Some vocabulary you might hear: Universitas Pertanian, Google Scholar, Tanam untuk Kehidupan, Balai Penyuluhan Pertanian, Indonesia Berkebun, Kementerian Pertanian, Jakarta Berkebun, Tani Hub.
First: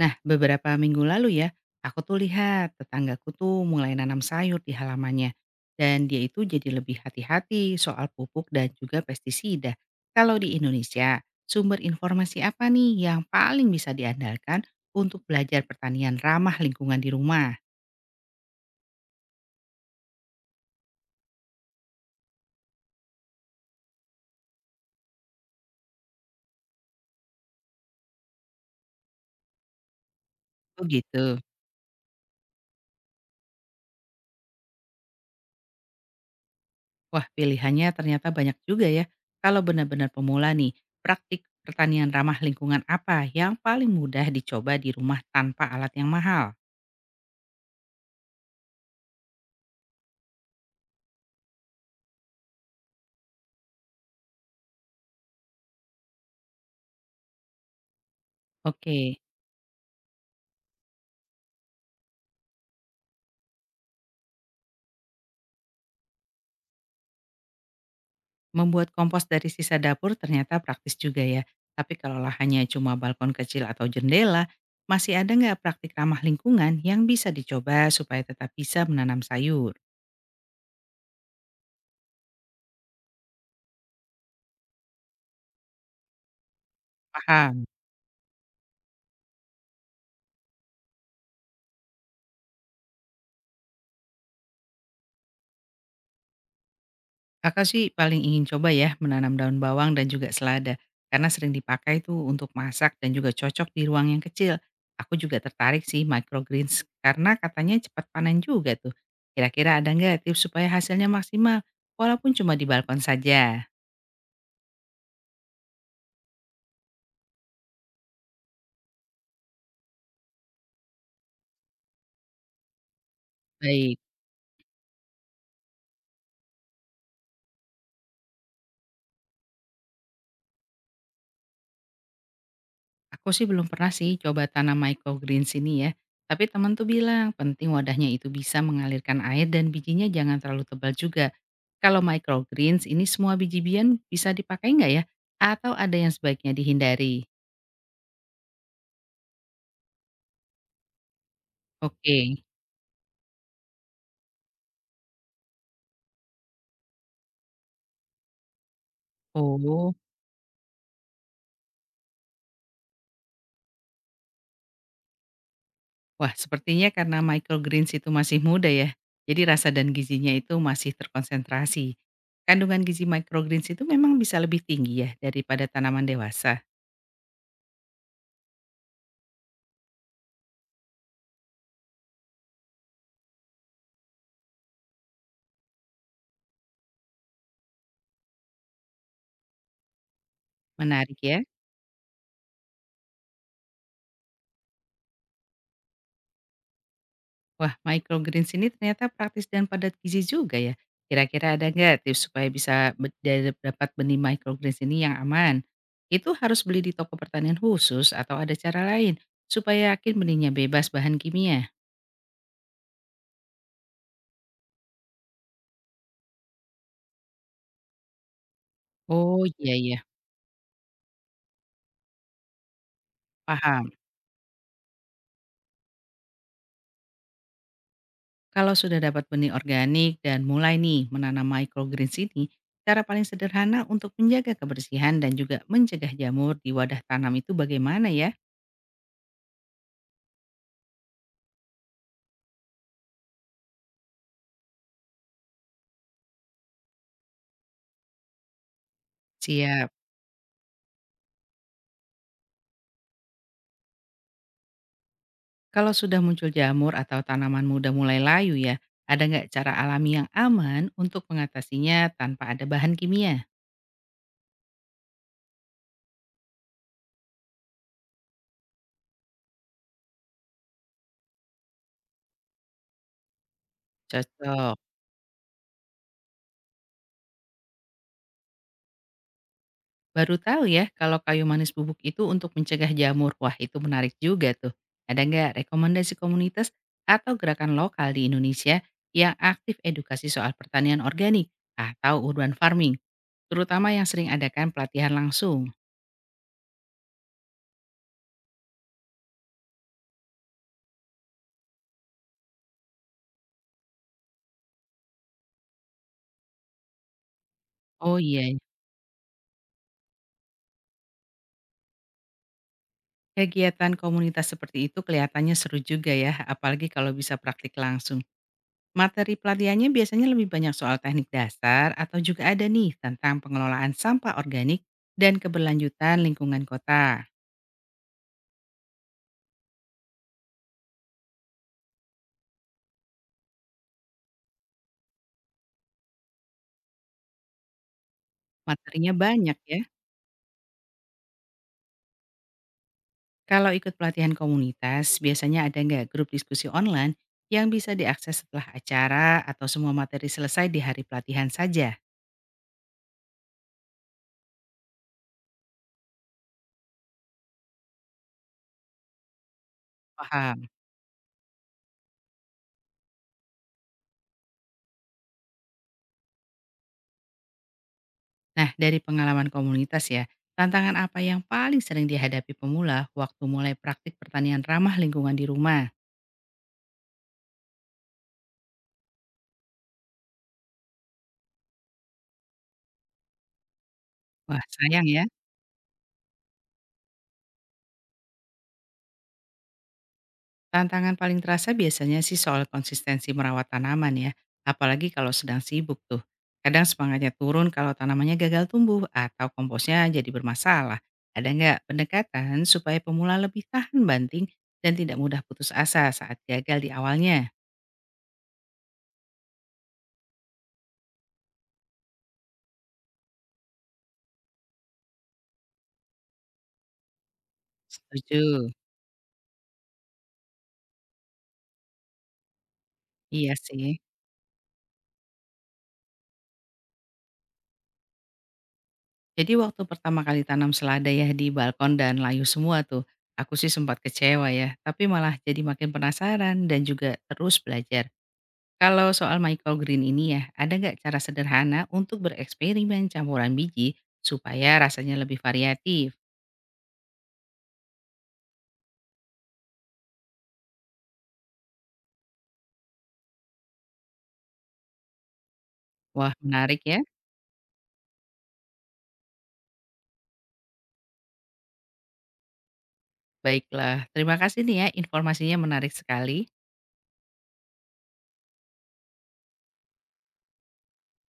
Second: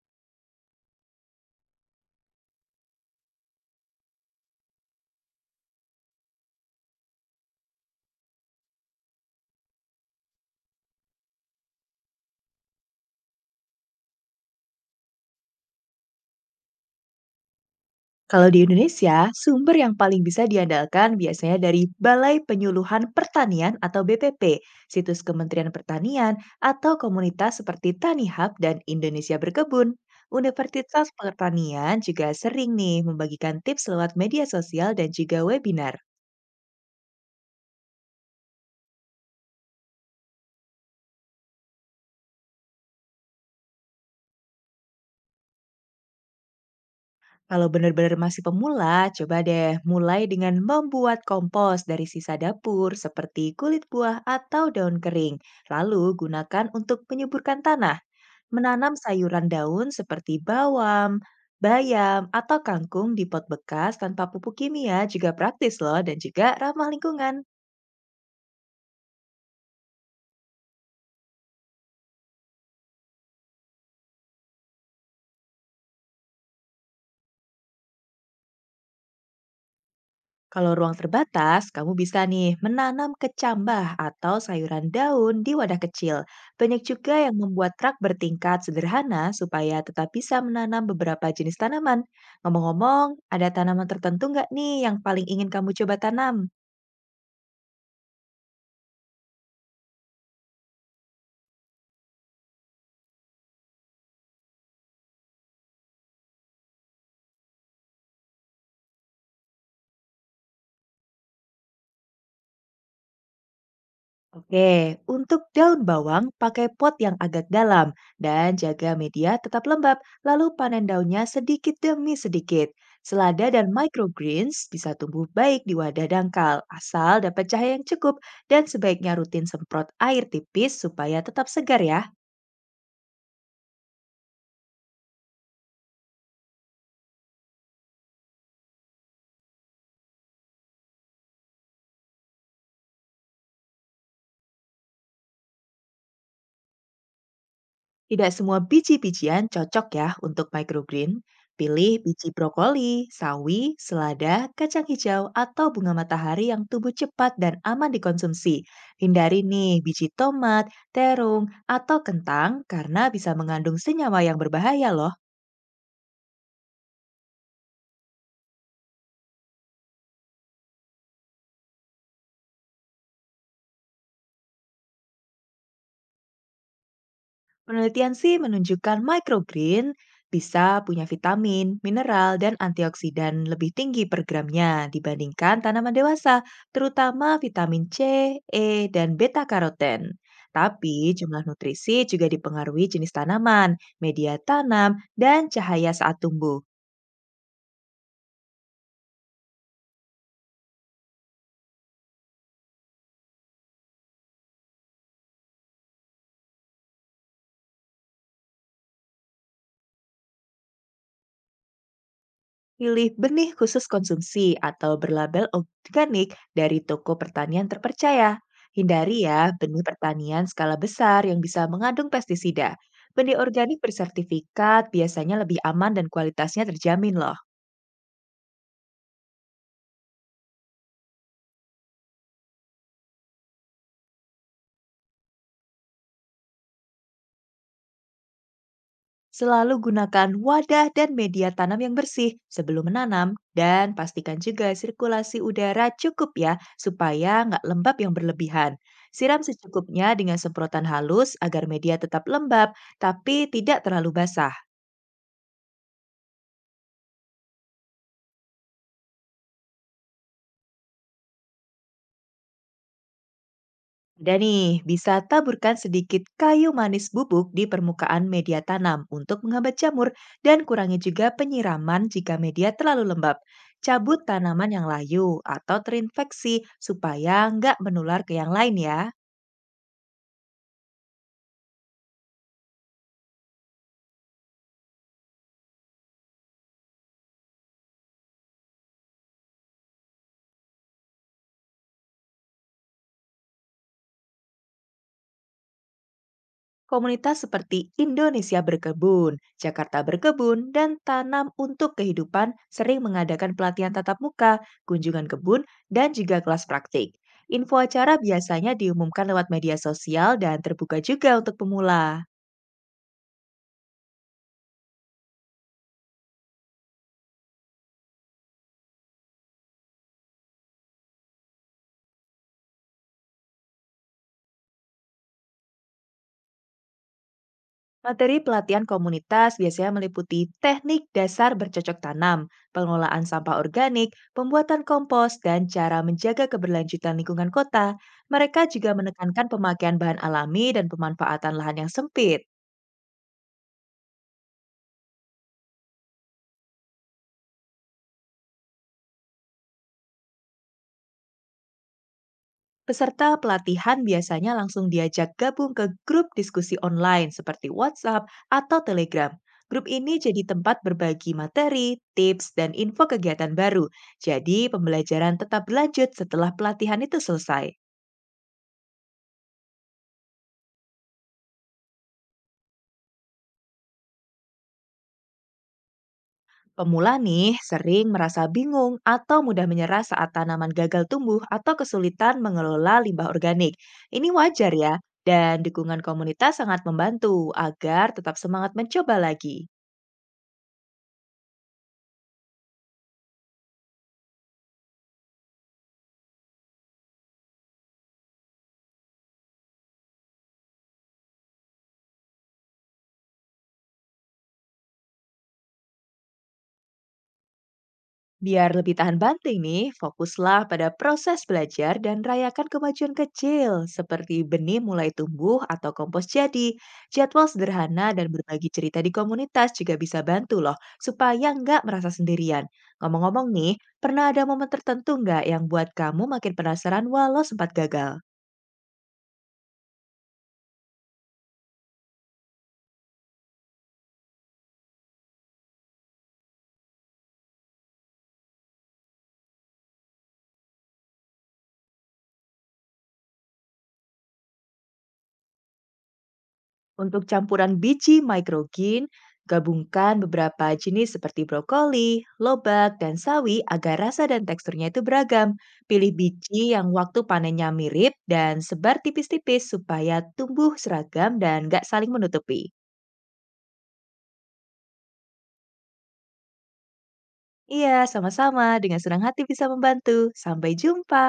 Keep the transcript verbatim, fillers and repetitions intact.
Nah, beberapa minggu lalu ya, aku tuh lihat tetanggaku tuh mulai nanam sayur di halamannya. Dan dia itu jadi lebih hati-hati soal pupuk dan juga pestisida. Kalau di Indonesia, sumber informasi apa nih yang paling bisa diandalkan untuk belajar pertanian ramah lingkungan di rumah? Kalau di Indonesia, sumber yang paling bisa diandalkan biasanya dari Balai Penyuluhan Pertanian atau B P P, situs Kementerian Pertanian, atau komunitas seperti Tani Hub dan Indonesia Berkebun. Oh Universitas gitu. Pertanian juga sering nih membagikan tips lewat media sosial dan juga webinar. Wah, pilihannya ternyata banyak juga ya. Kalau benar-benar pemula nih, praktik pertanian ramah lingkungan apa yang paling mudah dicoba di rumah tanpa alat yang mahal? Kalau benar-benar masih pemula, coba deh mulai dengan membuat kompos dari sisa dapur seperti kulit buah atau daun kering. Lalu gunakan untuk menyuburkan tanah. Menanam Oke. sayuran daun seperti bawang, bayam, atau kangkung di pot bekas tanpa pupuk kimia juga praktis loh dan juga ramah lingkungan. Membuat kompos dari sisa dapur ternyata praktis juga ya. Tapi kalau lahannya cuma balkon kecil atau jendela, masih ada nggak praktik ramah lingkungan yang bisa dicoba supaya tetap bisa menanam sayur? Kalau ruang terbatas, kamu bisa nih menanam kecambah atau sayuran daun di wadah kecil. Banyak juga yang Paham. membuat rak bertingkat sederhana supaya tetap bisa menanam beberapa jenis tanaman. Ngomong-ngomong, ada tanaman tertentu nggak nih yang paling ingin kamu coba tanam? Kakak sih paling ingin coba ya menanam daun bawang dan juga selada. Karena sering dipakai tuh untuk masak dan juga cocok di ruang yang kecil. Aku juga tertarik sih microgreens karena katanya cepat panen juga tuh. Kira-kira ada nggak tips supaya hasilnya maksimal walaupun cuma di balkon saja? Oke, untuk daun bawang pakai pot yang agak dalam dan jaga media tetap lembab, lalu panen daunnya sedikit demi sedikit. Selada dan Baik. microgreens bisa tumbuh baik di wadah dangkal, asal dapat cahaya yang cukup dan sebaiknya rutin semprot air tipis supaya tetap segar ya. Aku sih belum pernah sih coba tanam microgreens ini ya. Tapi teman tuh bilang penting wadahnya itu bisa mengalirkan air dan bijinya jangan terlalu tebal juga. Kalau microgreens ini semua biji-bijian bisa dipakai nggak ya? Atau ada yang sebaiknya dihindari? Tidak semua biji-bijian cocok ya untuk microgreen. Pilih Oke. biji brokoli, sawi, selada, kacang hijau, atau bunga matahari yang tumbuh cepat dan aman dikonsumsi. Hindari nih Oh, biji tomat, terung, atau kentang karena bisa mengandung senyawa yang berbahaya loh. wah sepertinya karena microgreens itu masih muda ya. Jadi rasa dan gizinya itu masih terkonsentrasi. Kandungan gizi microgreens itu memang bisa lebih tinggi ya daripada tanaman dewasa. Penelitian sih menunjukkan microgreen bisa punya vitamin, mineral, dan antioksidan lebih tinggi per gramnya dibandingkan tanaman dewasa, terutama vitamin C, E, dan beta karoten. Tapi Menarik ya. jumlah nutrisi juga dipengaruhi jenis tanaman, media tanam, dan cahaya saat tumbuh. Wah, microgreens ini ternyata praktis dan padat gizi juga ya. Kira-kira ada nggak tips supaya bisa be- da- dapat benih microgreens ini yang aman? Itu harus beli di toko pertanian khusus atau ada cara lain supaya yakin benihnya bebas bahan kimia? Pilih benih khusus konsumsi atau berlabel organik dari toko pertanian terpercaya. Hindari ya Oh iya benih iya, pertanian skala besar yang bisa mengandung pestisida. Benih organik paham. bersertifikat biasanya lebih aman dan kualitasnya terjamin loh. Kalau sudah dapat benih organik dan mulai nih menanam microgreens ini, cara paling sederhana untuk menjaga kebersihan dan juga mencegah jamur di wadah tanam itu bagaimana ya? Selalu gunakan wadah dan media tanam yang bersih sebelum menanam dan pastikan juga sirkulasi udara cukup ya supaya nggak lembab yang berlebihan. Siram Siap. secukupnya dengan semprotan halus agar media tetap lembab tapi tidak terlalu basah. Kalau sudah muncul jamur atau tanaman muda mulai layu ya, ada nggak cara alami yang aman untuk mengatasinya tanpa ada bahan kimia? Ada nih, bisa taburkan sedikit kayu manis bubuk di permukaan media tanam untuk menghambat jamur dan kurangi juga penyiraman jika media terlalu lembab. Cabut tanaman Cocok. yang layu atau terinfeksi supaya nggak menular ke yang lain ya. Baru tahu ya kalau kayu manis bubuk itu untuk mencegah jamur. Wah itu menarik juga tuh. Ada nggak rekomendasi komunitas atau gerakan lokal di Indonesia yang aktif edukasi soal pertanian organik atau urban farming? Terutama yang sering adakan pelatihan langsung. Komunitas seperti Indonesia Berkebun, Jakarta Berkebun, dan Tanam untuk Kehidupan sering mengadakan pelatihan tatap muka, kunjungan kebun, dan juga kelas praktik. Info acara Oh iya. biasanya diumumkan lewat media sosial dan terbuka juga untuk pemula. Kegiatan komunitas seperti itu kelihatannya seru juga ya, apalagi kalau bisa praktik langsung. Materi pelatihannya biasanya lebih banyak soal teknik dasar atau juga ada nih tentang pengelolaan sampah organik dan keberlanjutan lingkungan kota. Materi pelatihan komunitas biasanya meliputi teknik dasar bercocok tanam, pengelolaan sampah organik, pembuatan kompos, dan cara menjaga keberlanjutan lingkungan kota. Mereka juga Materinya menekankan banyak ya. pemakaian bahan alami dan pemanfaatan lahan yang sempit. Kalau ikut pelatihan komunitas, biasanya ada nggak grup diskusi online yang bisa diakses setelah acara atau semua materi selesai di hari pelatihan saja? Peserta pelatihan biasanya langsung diajak gabung ke grup diskusi online seperti WhatsApp atau Telegram. Grup ini jadi Paham. tempat berbagi materi, tips, dan info kegiatan baru. Jadi, pembelajaran tetap berlanjut setelah pelatihan itu selesai. Nah, dari pengalaman komunitas ya, tantangan apa yang paling sering dihadapi pemula waktu mulai praktik pertanian ramah lingkungan di rumah? Pemula nih sering merasa bingung atau mudah menyerah saat tanaman gagal tumbuh atau kesulitan mengelola limbah organik. Ini Wah, wajar ya, sayang ya. dan dukungan komunitas sangat membantu agar tetap semangat mencoba lagi. Tantangan paling terasa biasanya sih soal konsistensi merawat tanaman ya, apalagi kalau sedang sibuk tuh. Kadang semangatnya turun kalau tanamannya gagal tumbuh atau komposnya jadi bermasalah. Ada nggak pendekatan supaya pemula lebih tahan banting dan tidak mudah putus asa saat gagal di awalnya? Biar lebih tahan banting nih, fokuslah pada proses belajar dan rayakan kemajuan kecil seperti benih mulai tumbuh atau kompos jadi. Jadwal sederhana dan Setuju. berbagi cerita di komunitas juga bisa bantu loh supaya nggak merasa sendirian. Ngomong-ngomong Iya nih, sih. pernah ada momen tertentu nggak yang buat kamu makin penasaran walau sempat gagal? Jadi waktu pertama kali tanam selada ya di balkon dan layu semua tuh, aku sih sempat kecewa ya, tapi malah jadi makin penasaran dan juga terus belajar. Kalau soal microgreen ini ya, ada nggak cara sederhana untuk bereksperimen campuran biji supaya rasanya lebih variatif? Untuk campuran biji microgreen, gabungkan beberapa jenis seperti brokoli, lobak, dan sawi agar rasa dan teksturnya itu beragam. Pilih Wah biji menarik yang ya. waktu panennya mirip dan sebar tipis-tipis supaya tumbuh seragam dan gak saling menutupi. Baiklah, terima kasih nih ya informasinya menarik sekali. Iya, sama-sama. Dengan senang hati bisa membantu. Sampai jumpa.